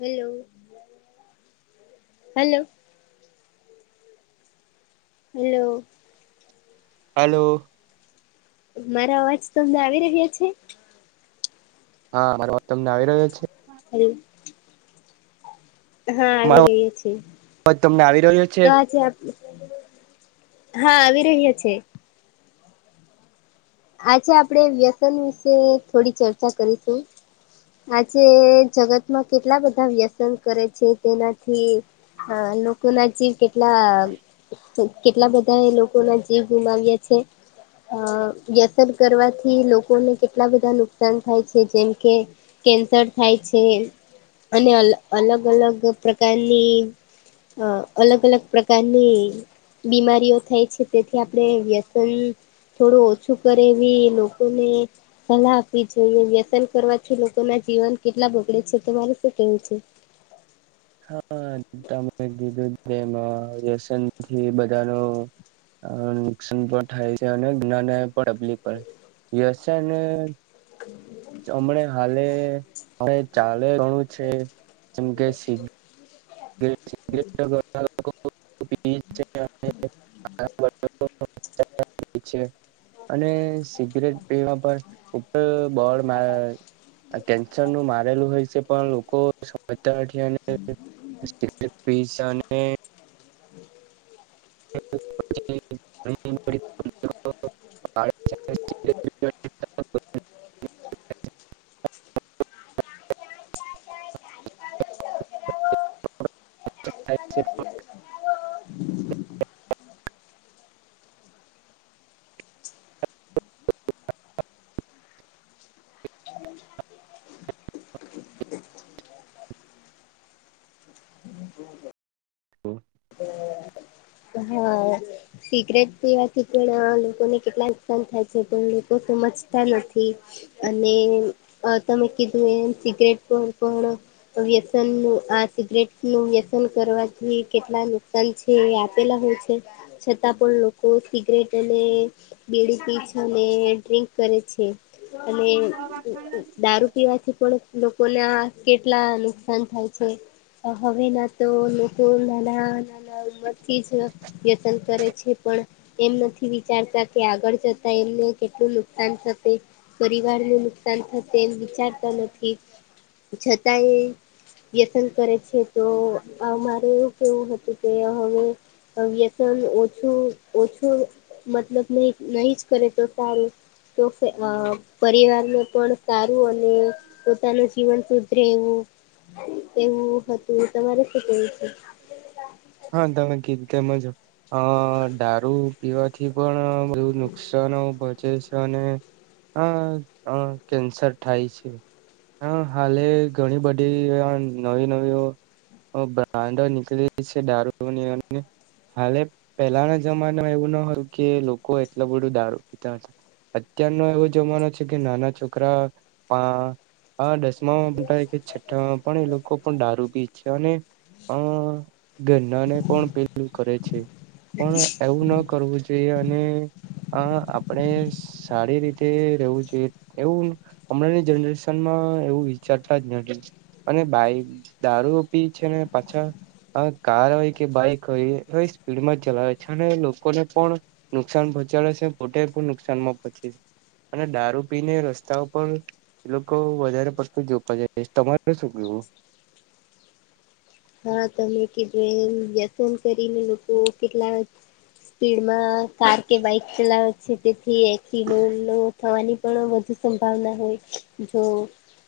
Hello hello hello hello મારા અવાજ તો અમને આવી રહ્યા છે. હા મારા વાત તમને આવી રહ્યો છે. હમ્મ હા આવી મારો રહહી છએ, અવાજ તમને આવી રહ્યો છે? તો આજે આપ હા આવી રહ્યા છે. આજે આપણેે વ્યસન વિશે થોડી ચર્ચા કરીશું આજે જગતમાં કેટલા બધા વ્યસન કરે છે. તેનાથી હા, લોકો ના જીવ કેટલા કેટલા બધા એ લોકો ના જીવ ગુમાવ્યા છે. અ વ્યસન કરવાથી લોકોને કેટલા બધા નુકસાન થાય છે, જેમ કે કેન્સર થાય છે. અને અલ અલગ અલગ પ્રકારની અ અલગ અલગ પ્રકારની બીમારીઓ થાય છે. તેથી આપણે વ્યસન થોડું ઓ શું કરેવી લોકોને સલાહ આપવી જોઈએ વ્યસન કરવાથી લોકો ના જીવન કેટલા બગડે છે તો મારે શું કેવું છે હા તમે કીધુંમાં વ્યસન થી બધા ન નુકસાન પણ થાય છે, અને જઞ પબલીય છેને હમણા હાલે ચાલે ગણું છે. જેમકે [inaudible] [unintelligible] હ છે અને સિગરેટ પીવા પણ બળ કેન્સર નું મારેલું હોય છે. પણ લોકો પિઝા ને [inaudible] [inaudible] હ હા સિક્રેટ પીવાથી પણ લોકોને કેટલા નુકસાન થાય છે. પણ લોકો સમજતા નથી અને તમે કીધું એમ સિગરેટ પર પણ વ્યસન નું આ સિગરેટ નું વ્યસન કરવાથી કેટલા નુકસાન છે, એ આપેલા હોય છે. છતાં, પણ લોકો સિગરેટ અને બેડી અને ડ્રિંક કરે છે, અને દારૂ પીવાથી પણ લોકોને આ કેટલા નુકસાન થાય છે, હવે ના તો લોકો ના ના નાના ઉંમરથી જ વ્યતન કરે છે. પણ એમ નથી વિચારતા કે આગળ જતા એમને કેટલું નુકસાન થશે પરિવારને નુકસાન થશે એમ વિચારતો નથી. છતાંય વ્યસન કરે છે, તો અમારે કેવું હતું કે હવે ઓછું, ઓછું મતલબ નહી નહીિ જ કરે તો સારું. તો પરિવારને પણ સારું અને પોતાનું જીવન સુધરે એવું એવું હતું તમારે શું કવું છે. હા તમે કીતેજો અ દારૂ પીવાથી પણ બધુ નુકસાનવું પડ આ કેન્સર થાય છે. હા હાલે ઘણી બધી નવી નવી બ્રાન્ડો નીકળી છે દારૂ હાલે પહેલાના જમાનામાં એવું ના હોયું કે લોકો એટલું બધું દારૂ પીતા હતા અત્યારનો એવો જમાનો છે, કે નાના છોકરા હા દસમામાં કે છઠ્ઠામાં પણ એ લોકો લોકો પણ દારૂ પી છે, અને અ ઘરનાને પણ પેલું કરે છે. પણ એવું ન કરવું જોઈએ અને આ આપણેે સારી રીતે રહેવું જોઈએ એવું? હમણાંની જનરેશનમાં એવું વિચારતા જ અને દારૂ પી છે, ને પાછા હ કાર હોય કે બાઈક હોય એ સ્પીડમાં ચલાવે છે, અને લોકોને પણ નુકસાન પહોંચાડે છે, બધા પણ નુકસાનમાં પહંચે છે. અને દારૂ પીને રસ્તા ઉપર એ લોકો વધારે પડતું જવ તમારે શું કેવું હા તમે કે વ્યસન કરીને લોકો કેટલા સ્પીડમાં કાર કે બાઈક ચલાવે જે તેથી એક ખીલો થવાની પણ વધુ સંભાવના હોય જો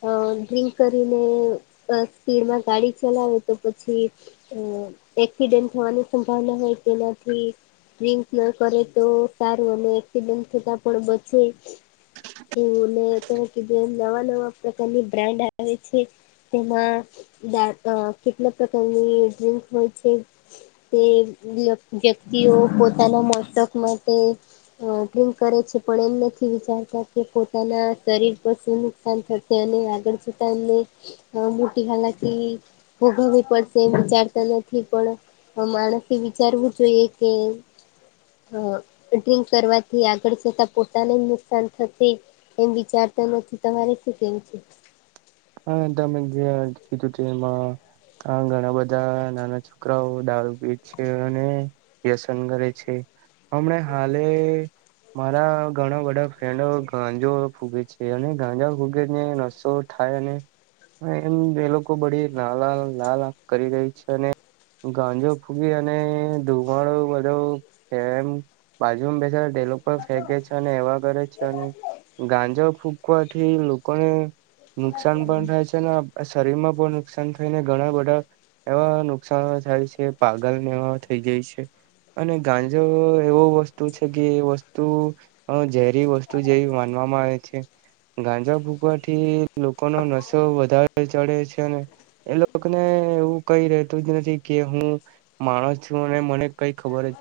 અ ડ્રિંક કરીને સ્પીડમાં ગાડી ચલાવે તો પછી અ એક્સિડેન્ટ થવાની સંભાવના હોય તેનાથી ડિંક ના કરે તો સારું અને એક્સિડેન્ટ થતા પણ બચે. એવું ને તમે કીધું એ નવા નવા પ્રકારની બ્રાન્ડ આવે છે. તેમા કેટલા પ્રકારની ડ્રિંક હોય છે. તે વ્યક્તિઓ પોતાના મોતક માટે અ ડ્રિંક કરે છે, પણ એમ નથી વિચારતા કે પોતાના શરીર પાસે તેની થશે અને આગળ જતા એમને મોટી હાલાકી ભોગવવી પડશે એ વિચારતા નથી પણ માણસે વિચારવું જોઈએ કે અ ડ્રિંક કરવાથી આગળ જતા પોતાને જ નુકસાન થશે એમ વિચારતા નથી તમારે શું કેવું છે. હા તમે ગ કીધુંતે એમાં હા ઘણા બધા નાના છોકરાઓ દારૂ પીજ છે અને વ્યસન કરે છે હમણા હાલે મારા ઘણા બધા ફ્રેન્ડો ગાંજો ફૂગે છે અને ગાંજા ફૂગેને નસો થાય એમ એ લોકો બડી નાલા લાલ કરી રહી છે અને ગાંજો ફૂગી અને ધુમાડો બધો કેમ બાજુ બેસા ઢેલો પણ ફેંકે છે અને એવા કરે છે અને ગાંજ ફૂકવા એથી લકને નુકસાન પણ થાય છે ને શરીર માં પણ નુકસાન થાય ને ઘણા બધા એવા નુકસાન થાય છે પાગલને એ થઈ ગાય છે. અને ગાંજો એવો વસ્તુ છે કે વસ્તુ ઝેરી વસ્તુ જેવી માનવામાં આવે છે ગાંજા ભૂગવાથી લોકોનો નશો વધારે ચડે છે. એ લોકોને એવું કઈ રેતું જ નથી કે હું માણસ છું અને મને કઈ ખબર જ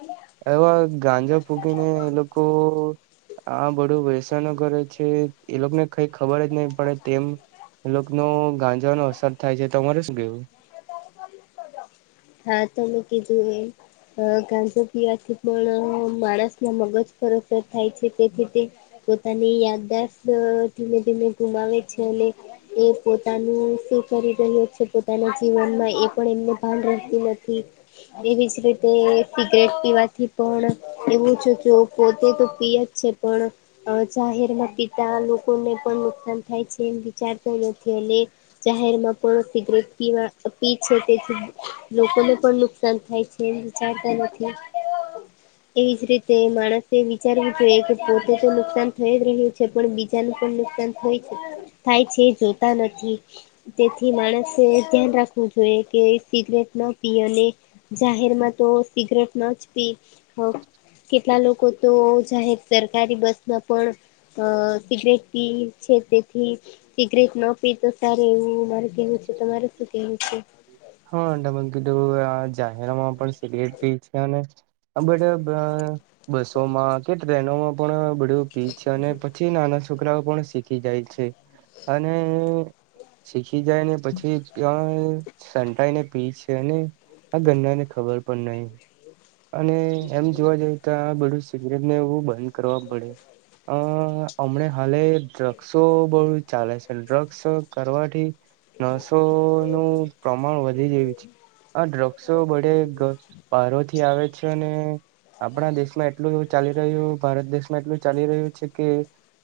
એવા ગાંજા ફૂકીને એ લોકો હા બધું વેસાણ કરે છે એ લોકોને કઈ ખબર જ નહી પડે. તેમ લોકો ન ગાંજવાનો અસર થાય છે તોરે શ ગયું હા તો મે કીધું એમ. અ કાજો પીવાથી પણ માણસના મગજ પરરસ થાય છે તેથી તે પોતાની યાદદાસત ધીમે ધીમે ગુમાવે છે અને એ પોતાનું શું કરી રહ્યો છે પોતાના જીવનમાં એ પણ એમને ભાર ર નથી એવીજ રીતે સિગરેટ પીવાથી પણ એવું છ જો પોતે તો પીય જ છે પણ જાહેરમાં પીતા લોકોને પણ નુકસાન થાય છે એમ વિચાર થઈ નથી એટ જાહેર માં પોો સીગ્રેટ પીવા પી છે, તેથી લોકોને પણ નુકસાન થાય છે, એ વિચારતા નથી એવી જ રીતે, માણસે વિચારવું જોઈએ કે પોતે તો નુકસાન થઈ જ રહ્યું છે પણ બ પણ નુકસાન થય છે, થાય છે જોતા નથી. તેથી માણસે ધ્યાન રાખવું જોઈએ કે સિગરેટ ના પી અને જાહેર માં તો સિગરેટ ન જ પી કેટલા લોકો તો જાહેર સરકારી બસમાં પણ અ સિગરેટથી છેતેથી. સિગરેટ ન પી તો સાર એવું મારે કેવું છે તો મારે શું કેવું છે. હાું, આ જાહેરામાં પણ સિગરેટ પી છે, અને આ બટ બસોમાં કે ટ્રેનોમાં. પણ બડ્યું પીચ અને, પછી નાના છોકરાઓ પણ શીખી જાય છે, અને શીખી જાય ને પછી ક્યાં સંટાઈને પી છે, અને આ ગન ને ખબર પણ નહી. અને એમ જોવા જઈએ તો આ બધું સિગરેટ ને એવું બંધ કરવા પડે અ હમણા હાલે ડ્રગ્સો બહુ ચાલે છે, ડ્રગ્સ કરવાથી નસો નું પ્રમાણ વધી જેું છે. હ ડ્રગ્સો બડે પારોથી આવે છે, અને આપણા દેશમાં એટલું ચાલી રહ્યું ભારત દેશમાં એટલું ચાલી રહ્યું છે, કે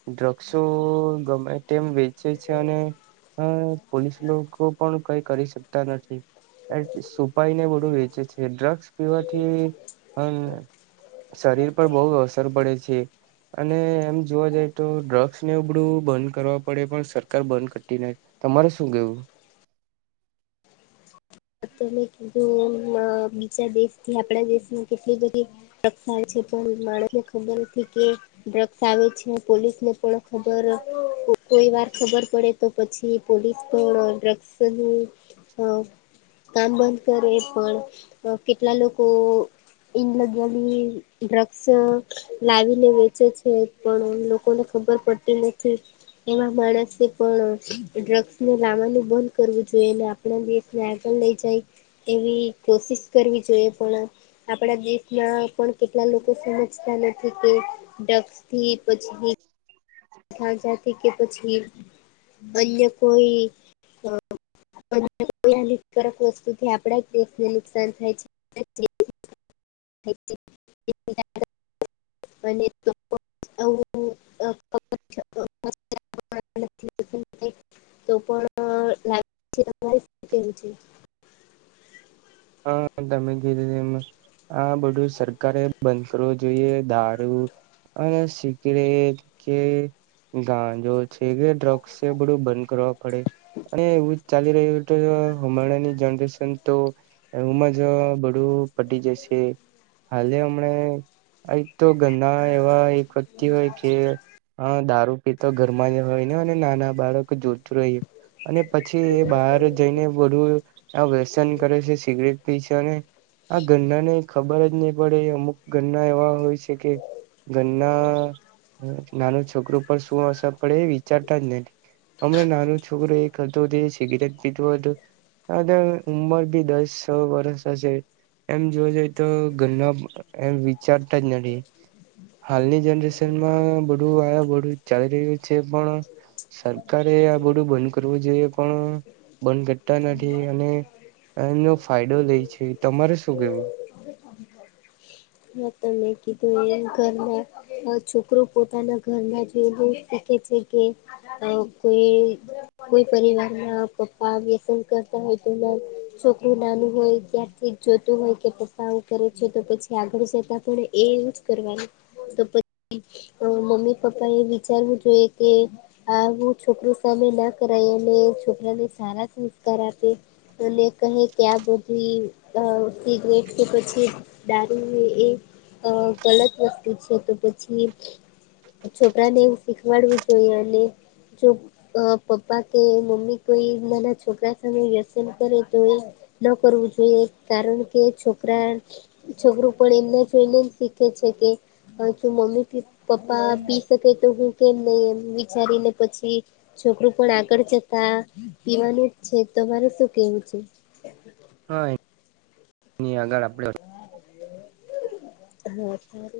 ડ્રગ્સો ગમે એમ વેચે છે, અને હ, પોલીસ લોકો પણ કઈ કરી શકતા નથી. એટ સુપાઈને બધું વેચે છે, ડ્રગ્સ પીવાથી શરીર પર બહુ અસર પડે છે. અને એમ જોવા જાય તો ડ્રગ્સને ઉબડું બંધ કરવા પડે પણ સરકાર બંધ કરતી નથી. તમારે શું ગવું ત મેને કીધું બીજા દેશ થી આપણા દેશની કેટલી બધી થાય છે. પણ માણસને ખબર નથી કે ડ્રગ્સ આવે છે, પોલીસ ને પણ ખબર કોઈ વાર ખબર પડે. તો પછી પોલીસ પણ ડ્રગ્સનું કામ બંધ કરે પણ કેટલા લોકો ઇને લગ્યાલી ડ્રગસ લાવીને વેચે છે, પણ લોકોને ખબર પડતી નથી. એવા માણસે પણ ડ્રગ્સ ને લાવવાનું બંધ કરવું જોઈએ ને આપણા દેશ લઈ જાય એવી કોશિશ કરવી જોઈએ પણ આપણા દેશમાં પણ કેટલા લોકો સમજતા નથી કે ડ એ પછી જથી કે પછી અન્ય કોઈ ક વસ્તુથી આપડા દેશને નુકસાન થાય છે. અ તો પણ લે છેું છે. હા તમે ગીધી એમ હા બધું સરકારે બંધ કરવું જોઈએ દારૂ અને સિગરેટ કે ગાંજો છે, કે ડ્રગ્સ એ બડું બન ગ્રહ પડે અને એવું ચાલી રહ્યું તો હમાંની જનરેશન તો એવુંમાં જ બધું પટી જશે હાલે હમણા આ તો ગંદ એવા એક વતી હોય કે હા દારૂ પીતો ઘરમાં જ હોય ને અને નાના બાળક જોતું રહી અને પછી એ બહાર જઈને બડું વ્યસન કરે છે. સિગરેટ પી છે, અનેને આ ઘરના ને ખબર જ નહી પડે અમુક ઘરના એવા હોય છે, કે ઘરના નાનું છોકરું પર શું અસર પડે એ વિચારતા જ નથી. હમણાં નાનો છોકરો એ કરતો હતો સિગરેટ પીધો હતું. અ ઉમર ભી દસ સ વરષ હશે એમ જોવા જઈએ તો ઘરના એમ વિચારતા જ નથી હાલની જનરેશનમાં બધું આ બધું ચાલી રહ્યું છે, પણ સરકારે આ બધું બંધ કરવું જોઈએ પણ બંધ કરતા નથી અને એનો ફાયદો લે છે, તમારે શું કેવું મતને કીધું ઘરમાં છોકરો પોતાના ઘરમાં જોયવું શીખે છે. કે કોઈ, કોઈ પરિવાર ના પપ્પા વ્યસન કરતા હોય તો છોકરું નાનું હોય ત્યાંથી જોતું હોય કે પસાવ કરે છે, તો પછી આગળ જતા પણ એ એવું જ કરવાનું તો પછી મમ્મી પપ્પા એ વિચારવું જોઈએ કે આું છોકરો સામે ના કરાય અને છોકરાને સારા સંસ્કાર આપે અને કહે કે આ બધી સિગરેટ કે પછી દારૂ એ ગલત વસ્તુ છે, તો પછી છોકરા ને એવું શીખવાડવું જોઈએ અને જો અ પપ્પા કે મમ્મી કોઈ નાના છોકરા સામે વ્યસન કરે તો એ ન કરવું જોઈએ કારણ કે છોકરા છોકરું પણ એમને જોઈને જ શીખે છે, કે શું મમ્મી પ પપ્પા પી શકાય તો હું કેમ નહી એમ વિચારીને પછી છોકરું પણ આગળ જતા પીવાનું જ છે, તો મારે શું કેવું છે. હા આગળ આપડે હું.